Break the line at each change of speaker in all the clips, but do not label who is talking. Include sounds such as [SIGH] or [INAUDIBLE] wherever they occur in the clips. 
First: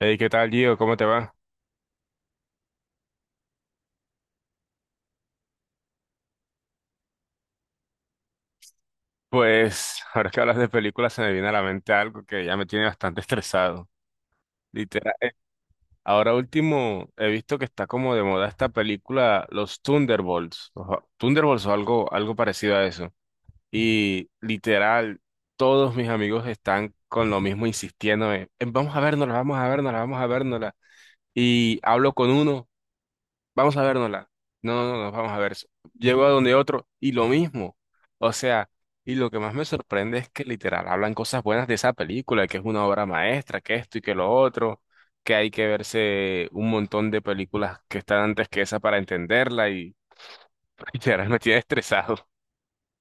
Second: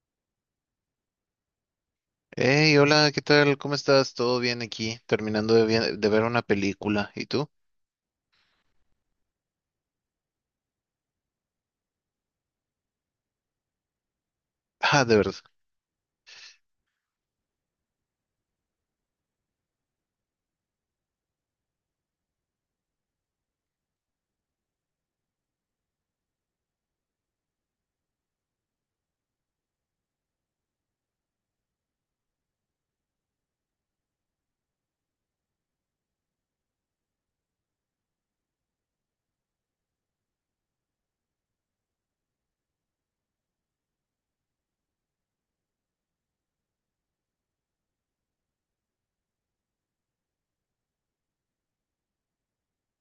Hey, ¿qué tal, Gio? ¿Cómo te va?
Hey, hola, ¿qué tal? ¿Cómo estás? ¿Todo bien aquí? Terminando de, de ver una película. ¿Y tú?
Pues ahora que hablas de películas se me viene a la mente algo que ya me tiene bastante [LAUGHS] estresado.
[LAUGHS] Ah,
Literal.
de verdad.
Ahora último he visto que está como de moda esta película Los Thunderbolts. Thunderbolts o algo, algo parecido a eso. Y literal, todos mis amigos están con lo mismo insistiendo en, vamos a vernosla, vamos a vernosla, vamos a vernosla. Y hablo con uno. Vamos a vernosla. No, no, no, nos vamos a ver. Llego a donde otro y lo mismo. O sea, y lo que más me sorprende es que literal hablan cosas buenas de esa película, que es una obra maestra, que esto y que lo otro, que hay que verse un montón de películas que están antes que esa para entenderla. Y [LAUGHS] literal me tiene estresado.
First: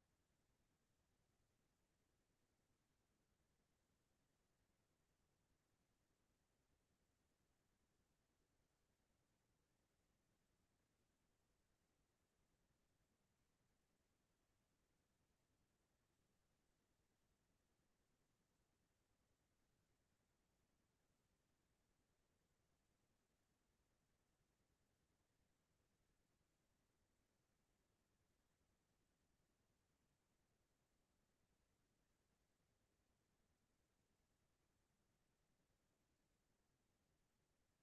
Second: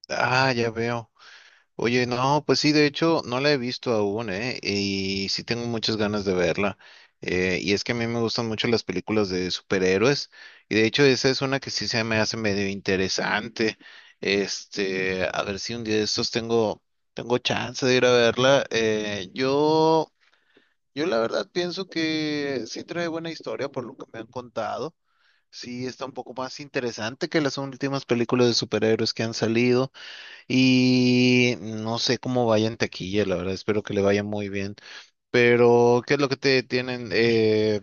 Ah, ya veo. Oye, no, pues sí, de hecho, no la he visto aún, ¿eh? Y sí tengo muchas ganas de verla. Y es que a mí me gustan mucho las películas de superhéroes. Y de hecho, esa es una que sí se me hace medio interesante. Este, a ver si un día de estos tengo chance de ir a verla. Yo la verdad pienso que sí trae buena historia por lo que me han contado. Sí está un poco más interesante que las últimas películas de superhéroes que han salido y no sé cómo vaya en taquilla, la verdad, espero que le vaya muy bien. Pero, ¿qué es lo que te tienen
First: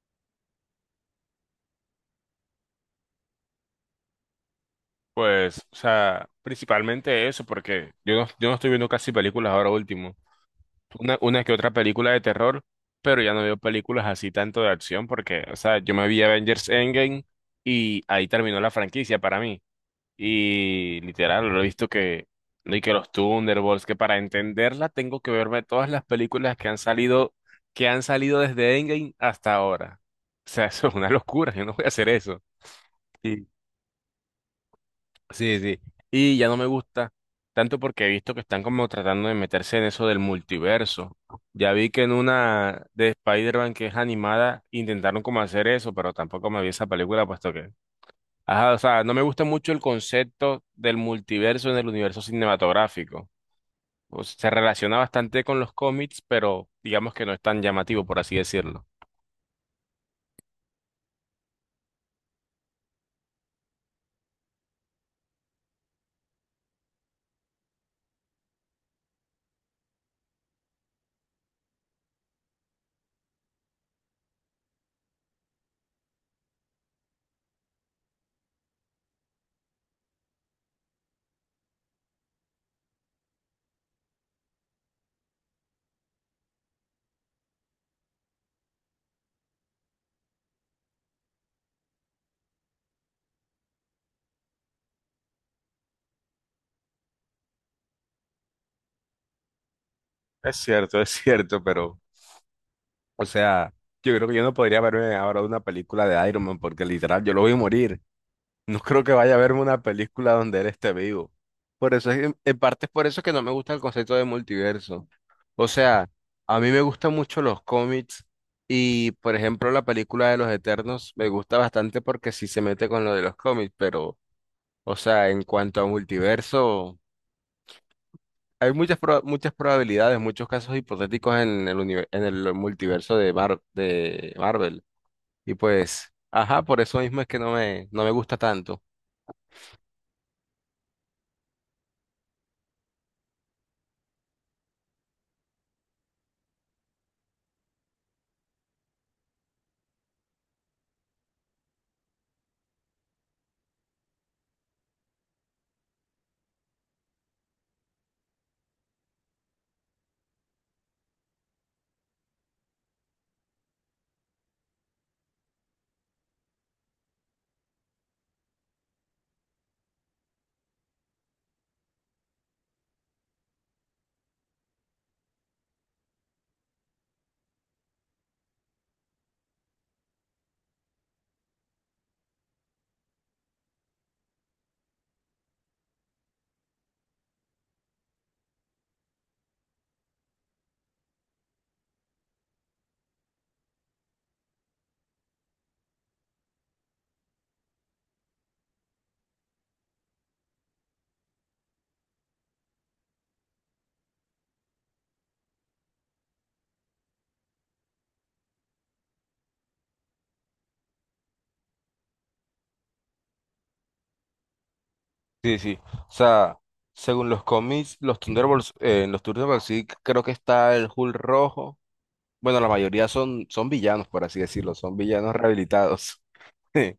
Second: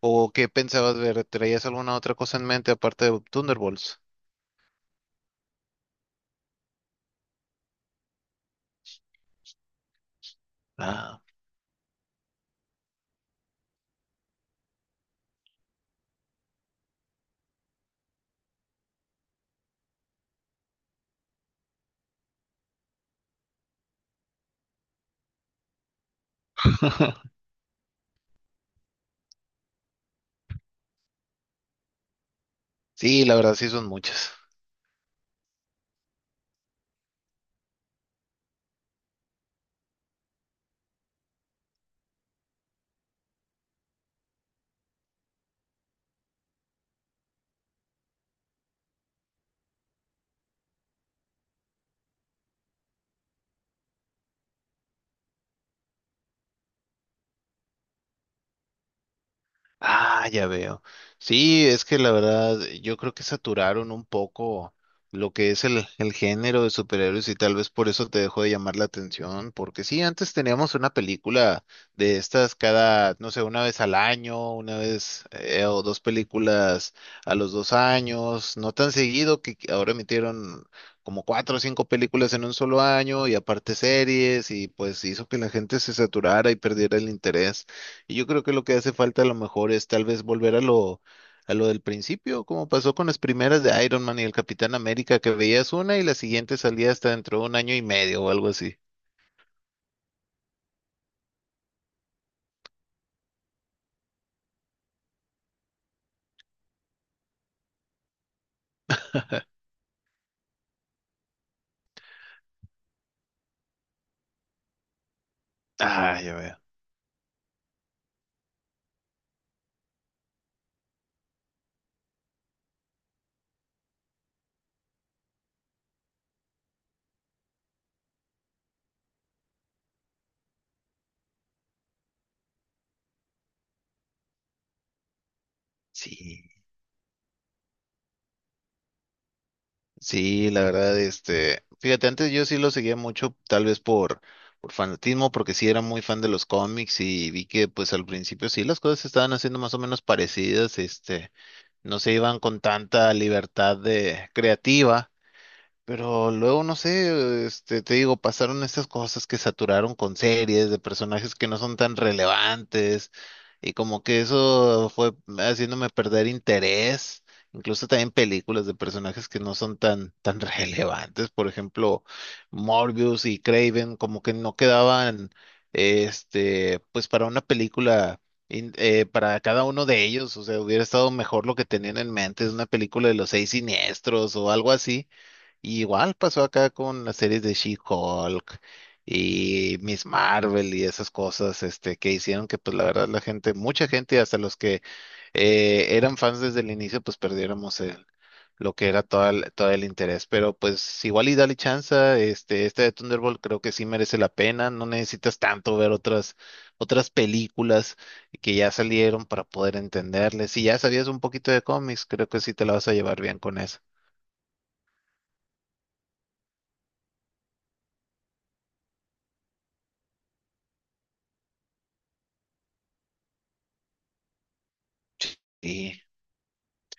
o qué pensabas ver? ¿Traías alguna otra cosa en mente aparte de Thunderbolts?
Pues, o sea, principalmente eso, porque yo no estoy viendo casi películas ahora último. una,
Ah,
una que otra película de terror, pero ya no veo películas así tanto de acción porque, o sea, yo me vi Avengers Endgame y ahí terminó la franquicia para mí. Y literal, lo he visto y que los Thunderbolts, que para entenderla tengo que verme todas las películas
[LAUGHS]
que han salido desde Endgame hasta ahora. O sea, [LAUGHS] eso es una locura, yo no voy a hacer eso.
sí, la verdad sí son muchas.
Sí, sí. Y ya no me gusta tanto porque he visto que están como tratando de meterse en eso del multiverso. Ya vi que en una de Spider-Man que es animada intentaron como hacer eso, pero tampoco me vi esa película puesto que... Ajá, o sea, no me gusta mucho el concepto del multiverso en el universo cinematográfico. O sea, se relaciona bastante con los cómics, pero digamos que no es tan llamativo, por así decirlo.
Ah, ya veo. Sí, es que la verdad, yo creo que saturaron un poco lo que es el género de superhéroes y tal vez por eso te dejó de llamar la atención, porque sí, antes teníamos una película de estas cada, no sé, una vez al año, una vez o dos películas a los dos años, no tan seguido que ahora emitieron como cuatro o cinco películas en un solo año y aparte series y pues hizo que la gente se saturara y perdiera el interés. Y yo creo que lo que hace falta a lo mejor es tal vez volver a a lo del principio, como pasó con las primeras de Iron Man y el Capitán América, que veías una y la siguiente salía hasta dentro de un año y medio o algo así.
Es cierto, pero, o sea, yo creo que yo no podría verme ahora una película de Iron Man porque literal yo lo voy a morir. No creo que vaya a verme una película donde él esté vivo. Por eso es, en parte es por eso que no me gusta el concepto de multiverso. O sea,
Ah, ya veo.
a mí me gustan mucho los cómics y, por ejemplo, la película de los Eternos me gusta bastante porque sí se mete con lo de los cómics, pero, o sea, en cuanto a multiverso. Hay muchas, muchas probabilidades, muchos casos hipotéticos en en el multiverso de, de Marvel. Y pues,
Sí.
ajá, por eso mismo es que no me gusta tanto.
Sí, la verdad, este, fíjate, antes yo sí lo seguía mucho, tal vez por fanatismo, porque sí era muy fan de los cómics y vi que pues al principio sí las cosas se estaban haciendo más o menos parecidas, este, no se iban con tanta libertad de creativa. Pero luego, no sé, este, te digo, pasaron estas cosas que saturaron con series de personajes que no son tan relevantes y como que eso fue haciéndome perder interés, incluso también películas de personajes que no son tan [LAUGHS] relevantes, por ejemplo, Morbius y Craven, como que no quedaban, este, pues para una película. Para cada uno de ellos, o sea, hubiera estado mejor lo que tenían en mente, es una película de los seis siniestros o algo así y igual pasó acá con las series de She-Hulk y Miss Marvel y esas cosas, este, que hicieron que, pues, la verdad, mucha gente, hasta los que eran fans desde el inicio, pues, perdiéramos lo que era todo todo el interés. Pero, pues, igual y dale chance, este de Thunderbolt creo que sí merece la pena. No necesitas tanto ver otras películas que ya salieron para poder entenderles. Si ya sabías un poquito de cómics, creo que sí te la vas a llevar bien con eso.
Sí, sí. O sea, según los cómics, los Thunderbolts, en los Thunderbolts sí creo que está el Hulk rojo. Bueno, la mayoría son, son villanos, por así decirlo, son villanos
Y
rehabilitados. [LAUGHS]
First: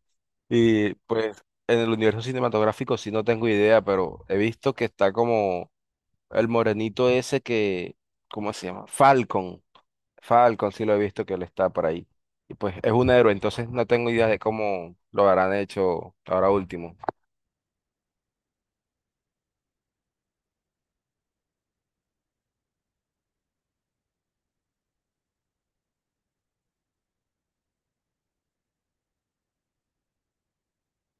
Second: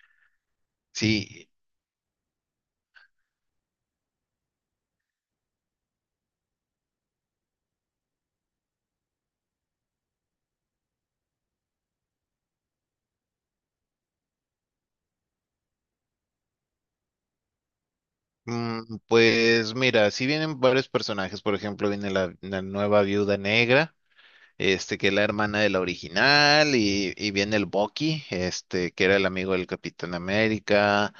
Y pues
sí,
en el universo cinematográfico sí no tengo idea, pero he visto que está como el morenito ese que, ¿cómo se llama? Falcon. Falcon, sí lo he visto que él está por ahí. Y pues es un héroe, entonces no tengo idea de cómo lo habrán hecho ahora último.
mm. Pues mira, si vienen varios personajes, por ejemplo, viene la nueva viuda negra, este, que es la hermana de la original, y viene el Bucky, este, que era el amigo del Capitán América,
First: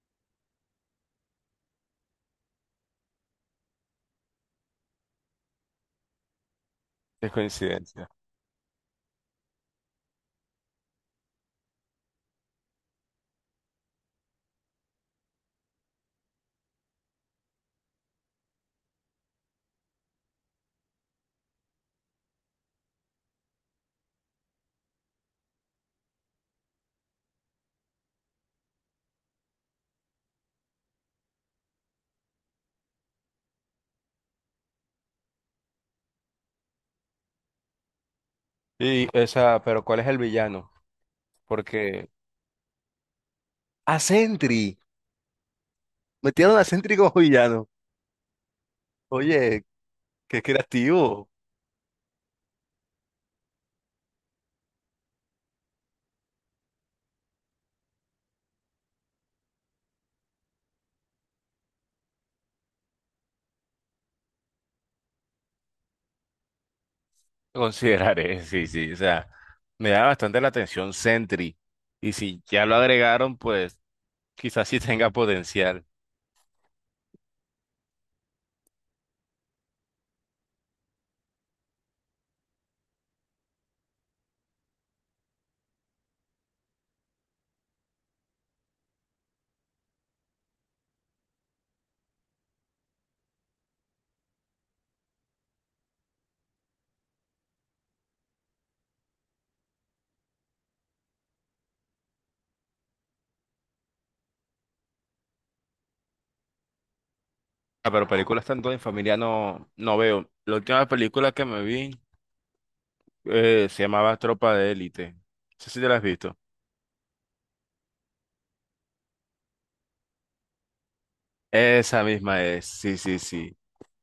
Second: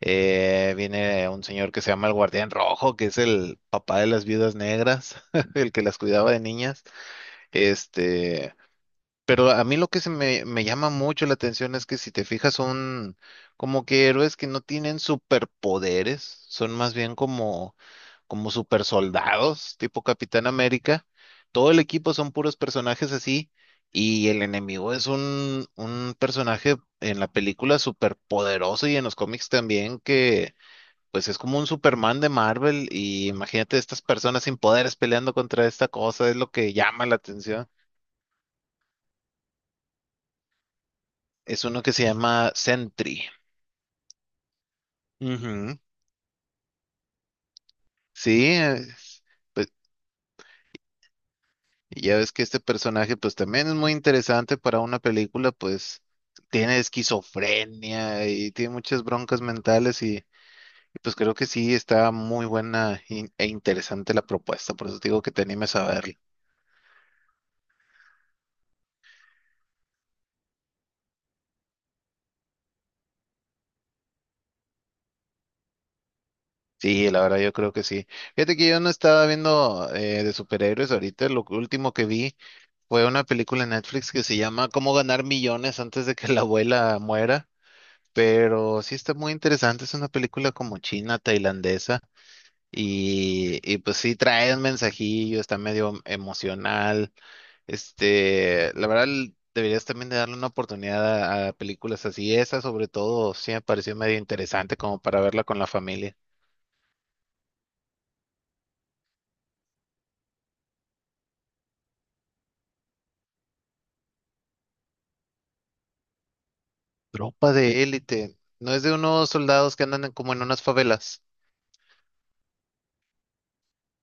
viene un señor que se llama el Guardián Rojo, que es el papá de las viudas negras, [LAUGHS] el que las cuidaba de niñas,
Es coincidencia.
este, pero a mí lo que me llama mucho la atención es que si te fijas son como que héroes que no tienen superpoderes, son más bien como supersoldados, tipo Capitán América. Todo el equipo son puros personajes así y el enemigo es un personaje en la película superpoderoso y en los cómics también que pues es como un Superman de Marvel y imagínate estas personas sin poderes peleando contra esta cosa, es lo que llama la atención.
Y esa, pero ¿cuál es el villano?
Es uno que se
Porque...
llama Sentry.
A Sentry.
Ujú.
Metieron a Sentry como [LAUGHS] villano.
Sí, es-
Oye,
pues
qué creativo.
ya ves que este personaje pues también es muy interesante para una película, pues tiene esquizofrenia y tiene muchas broncas mentales pues creo que sí está muy buena e interesante la propuesta, por eso te digo que te animes a verla.
Consideraré, [LAUGHS] sí, sí, o sea, me da bastante la atención Sentry. Y si ya lo agregaron, pues quizás sí tenga potencial.
Sí, la verdad yo creo que sí. Fíjate que yo no estaba viendo de superhéroes ahorita, lo último que vi fue una película en Netflix que se llama Cómo ganar millones antes de que la abuela muera. Pero sí está muy interesante, es una película como china, tailandesa, y pues sí trae un mensajillo, está medio emocional. Este, la verdad, l- deberías también de darle una oportunidad a películas así. Esa, sobre todo, sí me pareció medio interesante como para verla con la familia.
Ah, pero películas tanto en familia no, no veo. La última película que me vi se llamaba Tropa de Élite. No sé si te la has visto.
Tropa de élite, no es de unos soldados que andan como en unas favelas.
Esa misma es, sí, sí, sí.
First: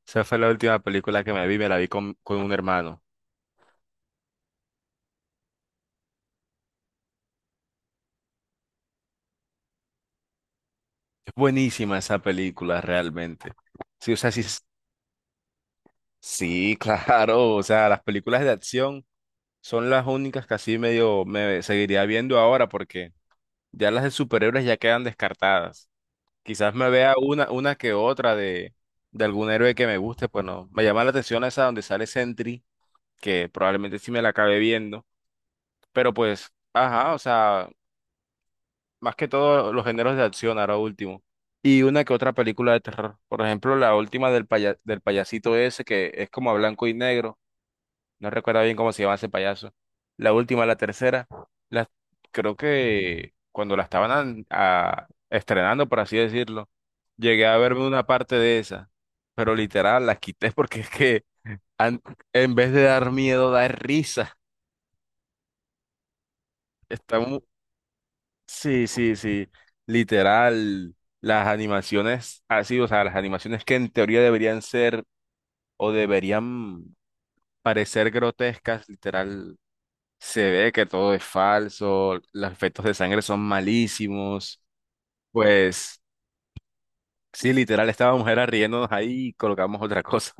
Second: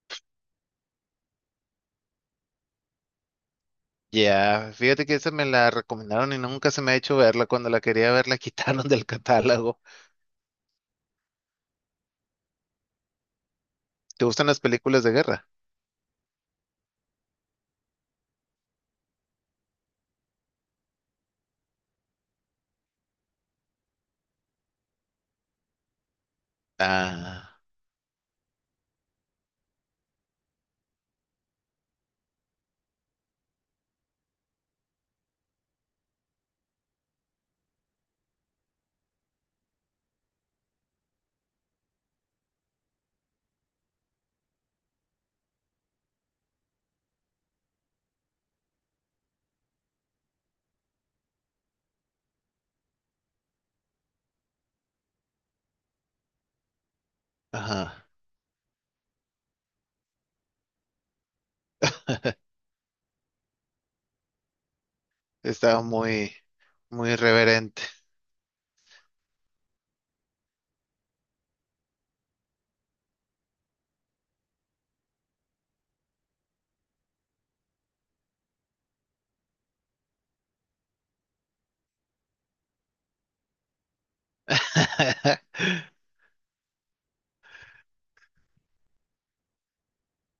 Esa fue la última película que me vi, me la vi con un hermano.
Ya, fíjate que esa me la recomendaron y nunca se me ha hecho verla. Cuando la quería ver, la [LAUGHS] quitaron del catálogo.
Es buenísima esa película, realmente. Sí, o
¿Te
sea, sí,
gustan las películas de guerra?
sí, [LAUGHS] claro. O sea, las películas de acción son las únicas que así medio me seguiría viendo ahora porque ya las de superhéroes ya quedan descartadas. Quizás me vea una,
Ah,
una que otra de algún héroe que me guste, pues no. Me llama la atención esa donde sale Sentry, que probablemente sí me la acabe viendo. Pero pues, ajá, o sea, más que todo los géneros de acción, ahora último. Y una que otra película de terror. Por ejemplo, la última del payasito ese, que es como a blanco y negro. No recuerdo bien cómo se llama ese payaso. La última, la tercera. La, creo que cuando la estaban estrenando, por así decirlo, llegué a verme una
ajá.
parte de esa. Pero literal, la quité [LAUGHS] porque es que an-
[LAUGHS]
en vez de dar miedo, da risa.
Estaba muy
Está mu-
reverente.
Sí, sí, sí. Literal, las animaciones así, o sea, las animaciones que en teoría deberían ser o deberían parecer grotescas, literal se ve que todo es falso, los efectos de sangre son malísimos.
[LAUGHS]
Pues sí, literal, estábamos era riéndonos ahí y colocamos otra cosa.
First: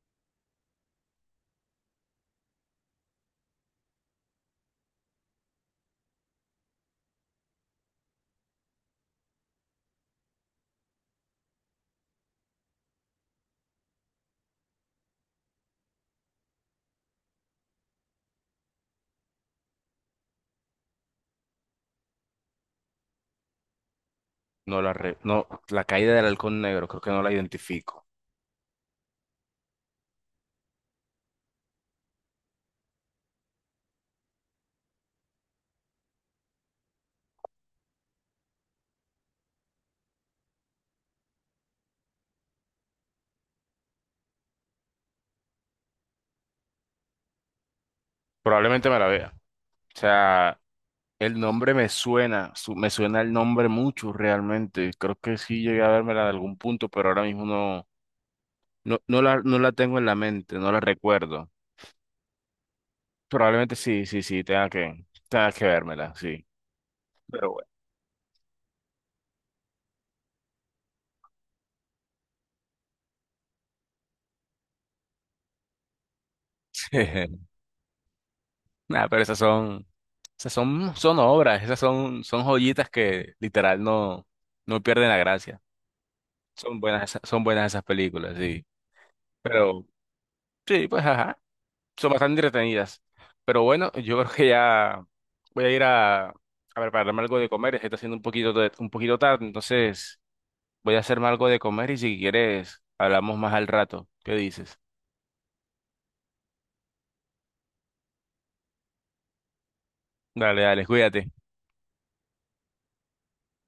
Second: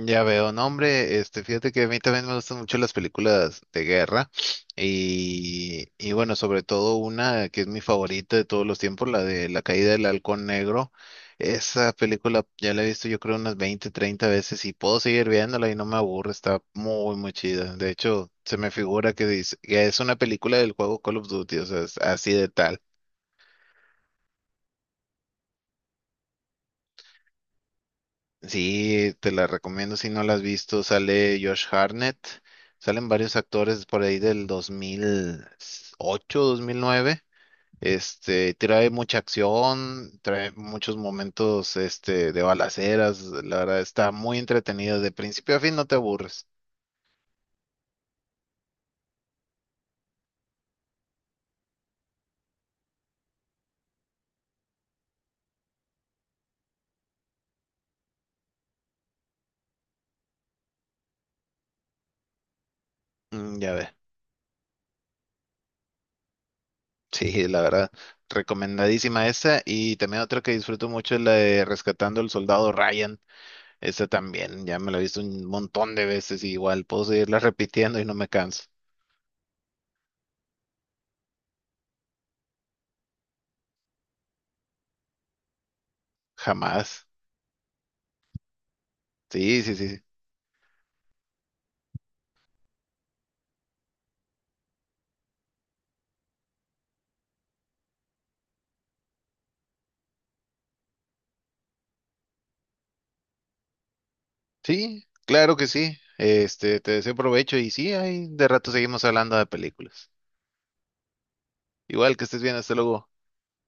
Ya veo, no, hombre, este, fíjate que a mí también me gustan mucho las películas de guerra y bueno, sobre todo una que es mi favorita de todos los tiempos, la de La caída del Halcón Negro. Esa película ya la he visto yo creo unas 20, 30 veces y puedo seguir viéndola y no me aburre, está muy, muy chida. De hecho, se me figura que dice, que es una película del juego Call of Duty, o sea, es así de.
No, la caída del halcón negro, creo que no la identifico.
Sí, te la recomiendo si no la has visto. Sale Josh Hartnett, salen varios actores por ahí del 2008, 2009. Este, trae mucha acción, trae muchos momentos, este, de balaceras. La verdad está muy entretenido. De principio a fin no te aburres.
Probablemente me la vea. O sea, el nombre me suena, me suena el nombre mucho realmente. Creo que sí llegué a vérmela de algún punto, pero ahora mismo no, no la tengo en la mente, no la recuerdo.
Mm, ya
Probablemente
ve.
sí, sí, sí, tenga que vérmela, sí.
Sí,
Pero
la
bueno.
verdad, recomendadísima esa. Y también otra que disfruto mucho es la de Rescatando al Soldado Ryan. Esa también, ya me la he visto un montón de veces y igual puedo seguirla
[LAUGHS]
repitiendo y no me canso.
Nada, pero esas son, son obras, son joyitas que literal no, no pierden la gracia. Son buenas,
Jamás.
son buenas esas películas, sí.
Sí, sí,
Pero
sí.
sí, pues ajá, son bastante entretenidas. Pero bueno, yo creo que ya voy a ir a prepararme algo de comer. Se está haciendo un poquito, un poquito tarde, entonces voy a hacerme algo de comer y si quieres hablamos más al rato. ¿Qué dices?
Sí, claro que sí. Este, te deseo provecho y sí, ahí de rato seguimos hablando de películas.
Dale, dale, cuídate.
Igual que estés bien, hasta luego.